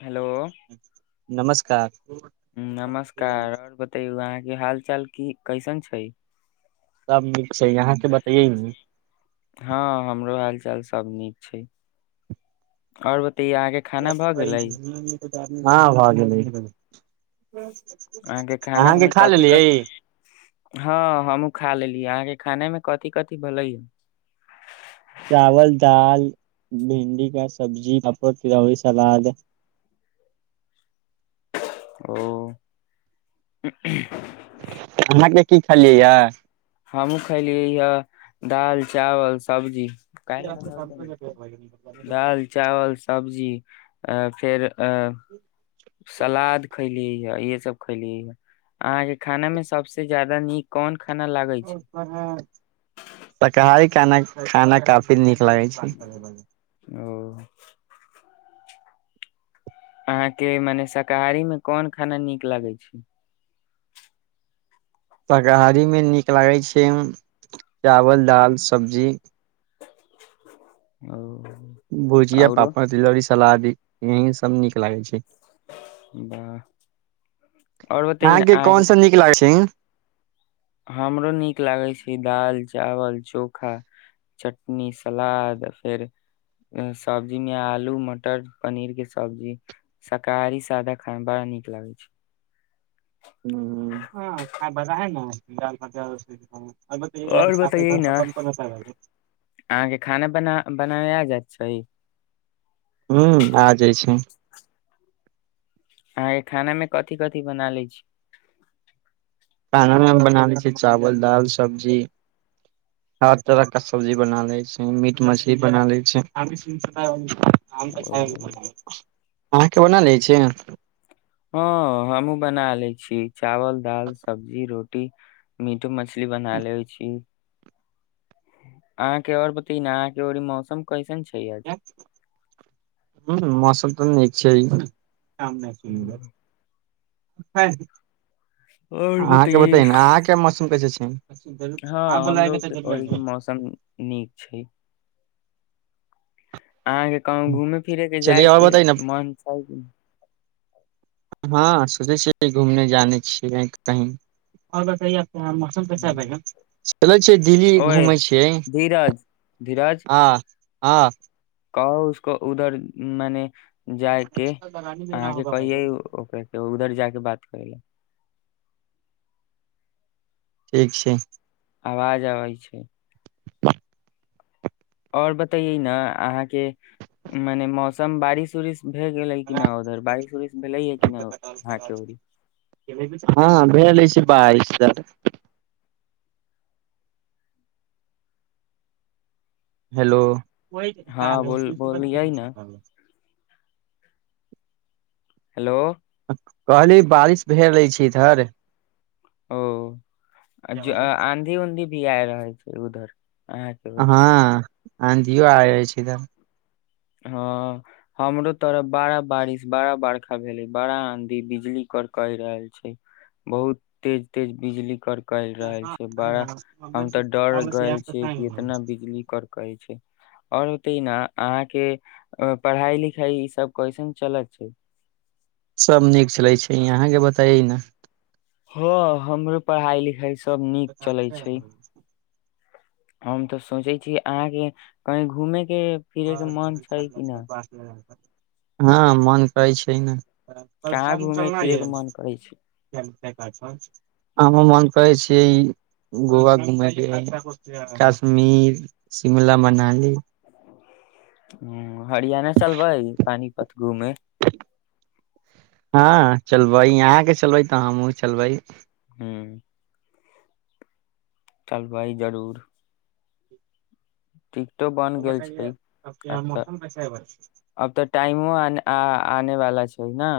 Hello नमस्कार नमस्कार सब और बतैइऔ अहाँके हाल चाल की कैसन छैय सब नीक छैय आहाँके बतइयए नि हँ हमरो हाल चाल सब नीक छैय आओर बत [unintelligible] हँ भऽ गेलै अहाँके खाना मे खा कथि लेलियै कथि हँ हमहूं खा लेलिय अहाँके खाने मे कथी कथि भलै ह चावल दाल भिंडी का सब्जी पापड़ तिलौरी सलाद ओ अहाँके की खेलियैए हमहुँ खलियै ह दाल चावल सब्जी [unintelligible] दाल चावल सब्जीअ फेर आ सलाद खइ अ ईहे सब खलियय अहाँ के खाना में सबस जादा नीक कोन खाना लागै छै [unintelligible] खाना खाना काफी नीक लागै छैय [inaudible] अहाँके मने शाकाहारीमे कोन खाना नीक लगै छैय शाकाहारीमे नीक लागै छैय चावल दाल सब्जी ओ भुजिया औरो पापड़ तिलौरी स सलाद यही सब नीक लागै छैय। वाह आओर बतैयौ ने अहाँके कौन सा नीक लागै छैय हमरो नीक लागै छै दाल चावल चोखा चटनी सलाद फेर सब्जी मे आलू मटर पनीर के सब्जी शाकाहारी सादा खामे बड़ा नीक लागै छैय। हॅं हँ [unintelligible] आओर बताइ न अहाँके खाना बना बनाबे आ जात छैय हु आ जाइ छैय। आँहां के खाना मे कथि कथि बना लय छी खानामे हम बना लय छी चावल दाल सब्जी हर तरह के सब्जी बना लय छी मीट मछली बना लय छी [unintelligible] आम त ओ [unintelligible] अहाँके बना लै छी हँ हमहुँ बना लय छी चावल दाल सब्जी रोटी मे मछली बना लेै छी अहाँके और बताई न अहाँके ओरी मौसम कैसन छै आज ह मौसम तऽ नीक छैय [unintelligible] [unintelligible] और अहाँके बतैयै बतई ने अहाँके मौसम कैसे हु हँ हमरो ओरी ओरीके मौसम नीक छैय। अहाँके कहु घूमे फिरे के चलिए और जायके बताइ न मन छैय की न हँ सोचै छियै घूमने जाने छियै कही ओर बतए तऽ मौसम हम्म। [unintelligible] [unintelligible] दिल्ली ओए घुमै छियै धीरज धीरज हँ हँ कहो उसको उधर मने जाय के अहाँके कहिेयय ओकरा के उधर जााके बात करै ला ठीक छैय। आवाज आबै छैय आओर बतैैयै न अहाँके मने मौसम बारिश उरिश भए गेलै कि न उधर बारिस उरिस भेलै ह कि न अहाँ के ओरी हँ भेल अछि बारिश त हेलो हँ बोल बोलियै ने [unintelligible] हेलो कहली बारिश भेल अछि ईधर ओ आँधी ऊँधी भी आ रहल छै ए उधर अहाँके उधर हँ आँधियो आबै छैय इधर हँ हमरो तरफ बाड़ा बारिश बाड़ा बरखा भेलै बड़ा आँधी बिजली करकै रहै छैय बहुत तेज तेज बिजली कर कै रहै छैय बड़ा हम तऽ डर गयल छियै कि एतना बिजली करकै छैय आओर बताई न आठ के पढ़ाई लिखाई ई सब कइसन चलत छैय सब नीक चलै छैय यहाँके बताइयै न [inaudible] ह हमरो पढ़ाइ लिखाइ सब नीक चलै छैय। हम तऽ सोचै छी अहाँके कहीं घूमे के फिरे के मन छै कि न [unintelligible] हँ मन करै छैय न कहाँ घूमे फिरे के मन करै छै [unintelligible] हम मोन करै छियै गोवा घुमयके काश्मीर शिमला मनाली ह हरियाणा चलबै पानीपत घूमे हँ चलबै यहाँ के चलबै तऽ हमहुँ चलबै हँ चलबय जरूर टिकटो बन गेल छैय अब तऽ अब तऽ टाइमो आने वाला छैय छैना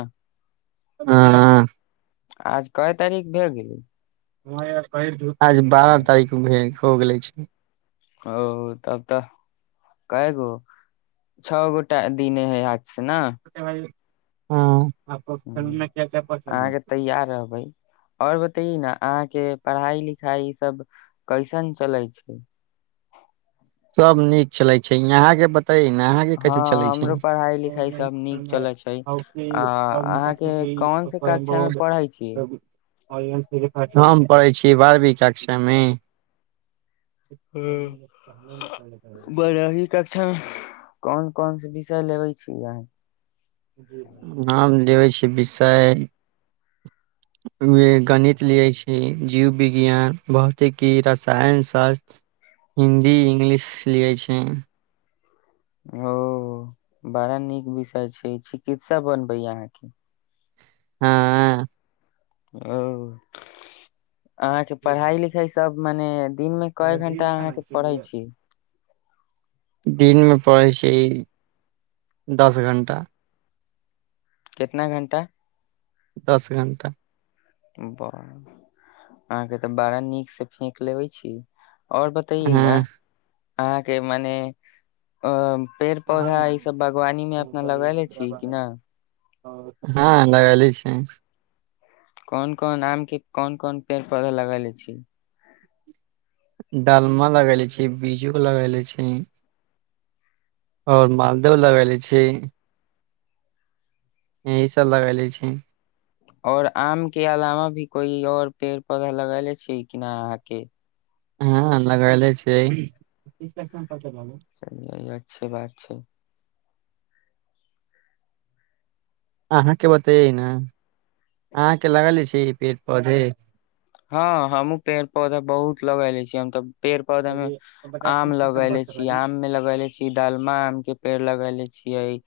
हँ आज कय तारीख भए गेलई [unintelligible] आज बारह तारीख भेल हो गेले अछि। ओ तब तऽ कैगो छओ गोटा दिने से ना हँ अहाँके तैयार रहबइ और बताइये न अहाँ के पढ़ाई लिखाई ई सब कइसन चलै छैय सब नीक चलै छैय यहााँ के बत हँ हमरो पढ़ाई लिखाइ सभ नीक चल छैय आ अहाँके कोन से कक्षामे पढ़ै छि। हम पढ़ै छी बारहवीकक्षामे [inaudible] बरह्वी कक्षा में कोन कोन से विषय लेबे छीय अहाँ हँ लेबे छी विषय गणित लियै छी जीव विज्ञान भौतिकी रसायन शास्त हिन्दी इंगलिश लिय छिन ओ बड़ा नीक विषय छैय चिकित्सा बनबै अहाँके हाँ अओ अहाँके पढ़ाई लिखाई सब मने दिन मे कए घंटा अहाँके पढ़ै छी दिनमे पढई छि दस घण्टा केतना घण्टा दस घण्टा ब अहाँके त बड़ा नीक से फेक लेबै छी ओर बताइयेगा हँ अहाँके मने अ पेड़ हँ ने पौधा ईसभ बागवानी मे अपना मुम्बई लगेले छी कि हैदराबाद ने हँ लगेली छि कोन कोन आम के कोन कोन पेड़ पौधा लगा ले छी डालमा लगैले छी बीजू लगैले छी ओर मालदह लगैले छी एहि सभ लगैले छी ओर आम के अलावा भी कोई और पेड़ पौधा लगले छी किना अहाँके हँ लगायले छियै चलिए ई अच्छी बात छै अहाँके बतेयै न अहाँके लगले छी ई पेड़ पौधे हँ हमहु पेड़ पौधा बहुत लगेले छीयै हम तऽ पेड़ पौधा में आम लगेले छी आम में लगेले छी डालमा आम के पेड़ लगेले छियै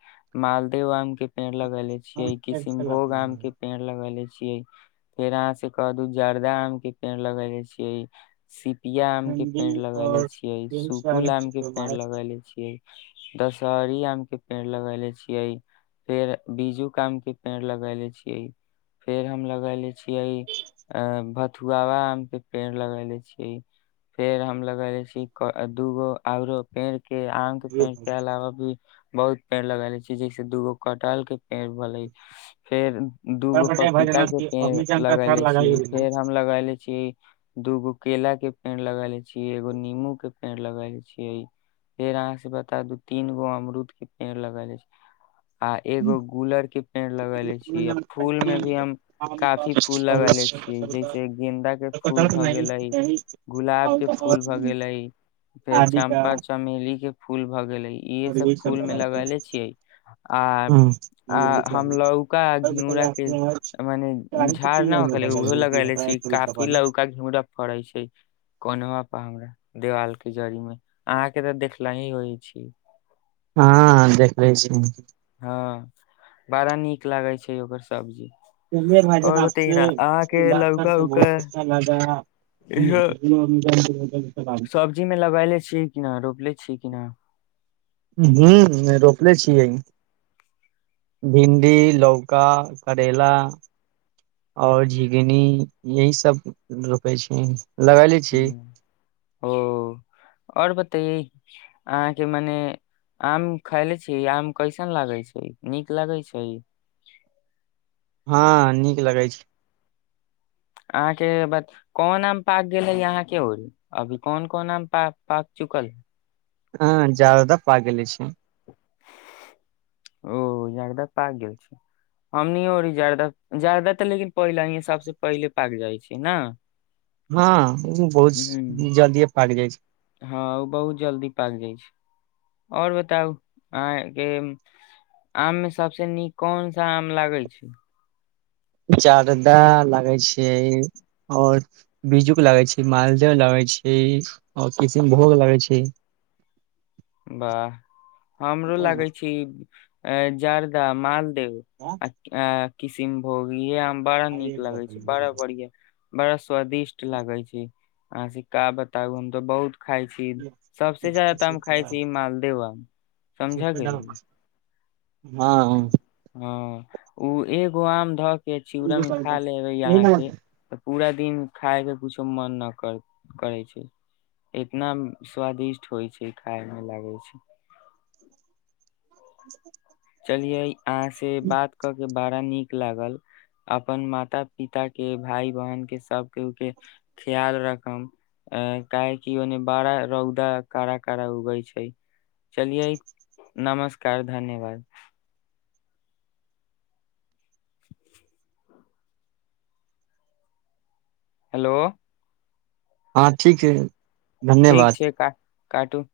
मालदह आमके पेड़ लगेले छियइ किष्णभोग आम के पेड़ लगले छियइ फेर अहाँसे क दू जर्दा आम के पेड़ लगे छियइ सी पिया आम के भिंडी पेड़ लगेले और छियै यही सुकुल आम के पेड़ सब लगेले छियै दशहरी आम के के पेड़ लगायले छियै फेर बीजू के आम के पेड़ लगायले छियै फेर हम लगैले छियै बथुआवा आम के पेड़ लगेलै छीय फेड़ हम लगेले छी दूगो आओरो पेड़ के आम के पेड़ के अलावा भी बहुत पेड़ लगले छी जैसे दूगो कटहल के पेड़ भेलइ फेर दूगो पपीता के पेड़ लगेले छियै फेर हम लगले छीयै दूगो केला के पेड़ लगैले छियै छियै एगो नीमू के पेड़ लगैलै छीयै फेर अहाँ से बता दू तीन गो अमरुद के पेड़ लगलै छियै आ एगो गुलर के पेड़ लगेले छियै फूल में भी हम काफी फूल लगेले छियै जैसे गेंदा के फूल भऽ गेलै गुलाब के फूल भऽ गेलै फेर चम्पा चमेली के फूल भऽ गेले इहे सब फूल में लगेले छियै आ आ आ हम लौका घिउरा के मने झाड़ ना होके उहो लगै ले छी काफी लौका घिउरा फड़े छै कोनवा पर हमरा देवालके जड़ी मे अहाँके तऽ देखल ही होइ छी हँ देखै छी हँ बड़ा नीक लागै छै ओकर सब्जी और बतैए न अहाँके लौका उका [unintelligible] [inaudible] [unintelligible] सब्जीमे लगायले छि कि नहि रोपले छि किना ह रोपले छियै भिंडी लौका करेला और झिंगनी यही सब रोपेय छीय ह ओ ओर बता तऽ ई अहाँके मने आम खयले छी आम कैसन लागै छै नीक लगै छै हाँ नीक लगै छै अहाँके ब कोन आम पाक गेलै अहां के ओर अभी कोन कोन आम पाक पाक चुकल है हँ जादाा पाक गेले छै ओ जरदा पाक गेल छी हमनी ओरी जरदा जरदा तऽ लेकिन पहिले ही सबसे पहिले पाक जाइ छै ना हाँ उ बहुत हूँ जल्दिये पाक जाइ छै हँ ओ बहुत जल्दी पाक जाइ छै आ ओर बताउ अहाँके आममे सभसँ नीक कोन सा आम लागै छै जारदा लागै छै ओर बीज्जूक लागै छै मालदा लागै छै आओर किशनभोग लगै छै वाह हमरो लागै छी ए जारदा माल [inaudible] किसिम भोगीय आम बड़ा नीक लगै छै बड़ा बढ़िया बड़स स्वादिष्ट लागै छै हँ स का बताउ हम त बहुत खाइ छी सबसेज्यादा तऽ हम खााय छी मालदेव समझा गेलि हँ हँ ओ ए गोआम धक के चुड़ा मे खा लेबै यहाँ के त पूरा दिन खाय के कुछो मन न कर करे छै इतना स्वादिष्ट होइ छै खाय मे लागे छै [inaudible] लियै आह से बात कर के बड़ा नीक लागल अपन माता पिता के भाय बहन के सबके उ के ख्याल राखब अ काहेकि ओने बड़ा रौदा कड़ा काड़ा उगै छै चलिये नमस्कार धन्यवाद हेलो हँ ठीक है ठीक छै क काटू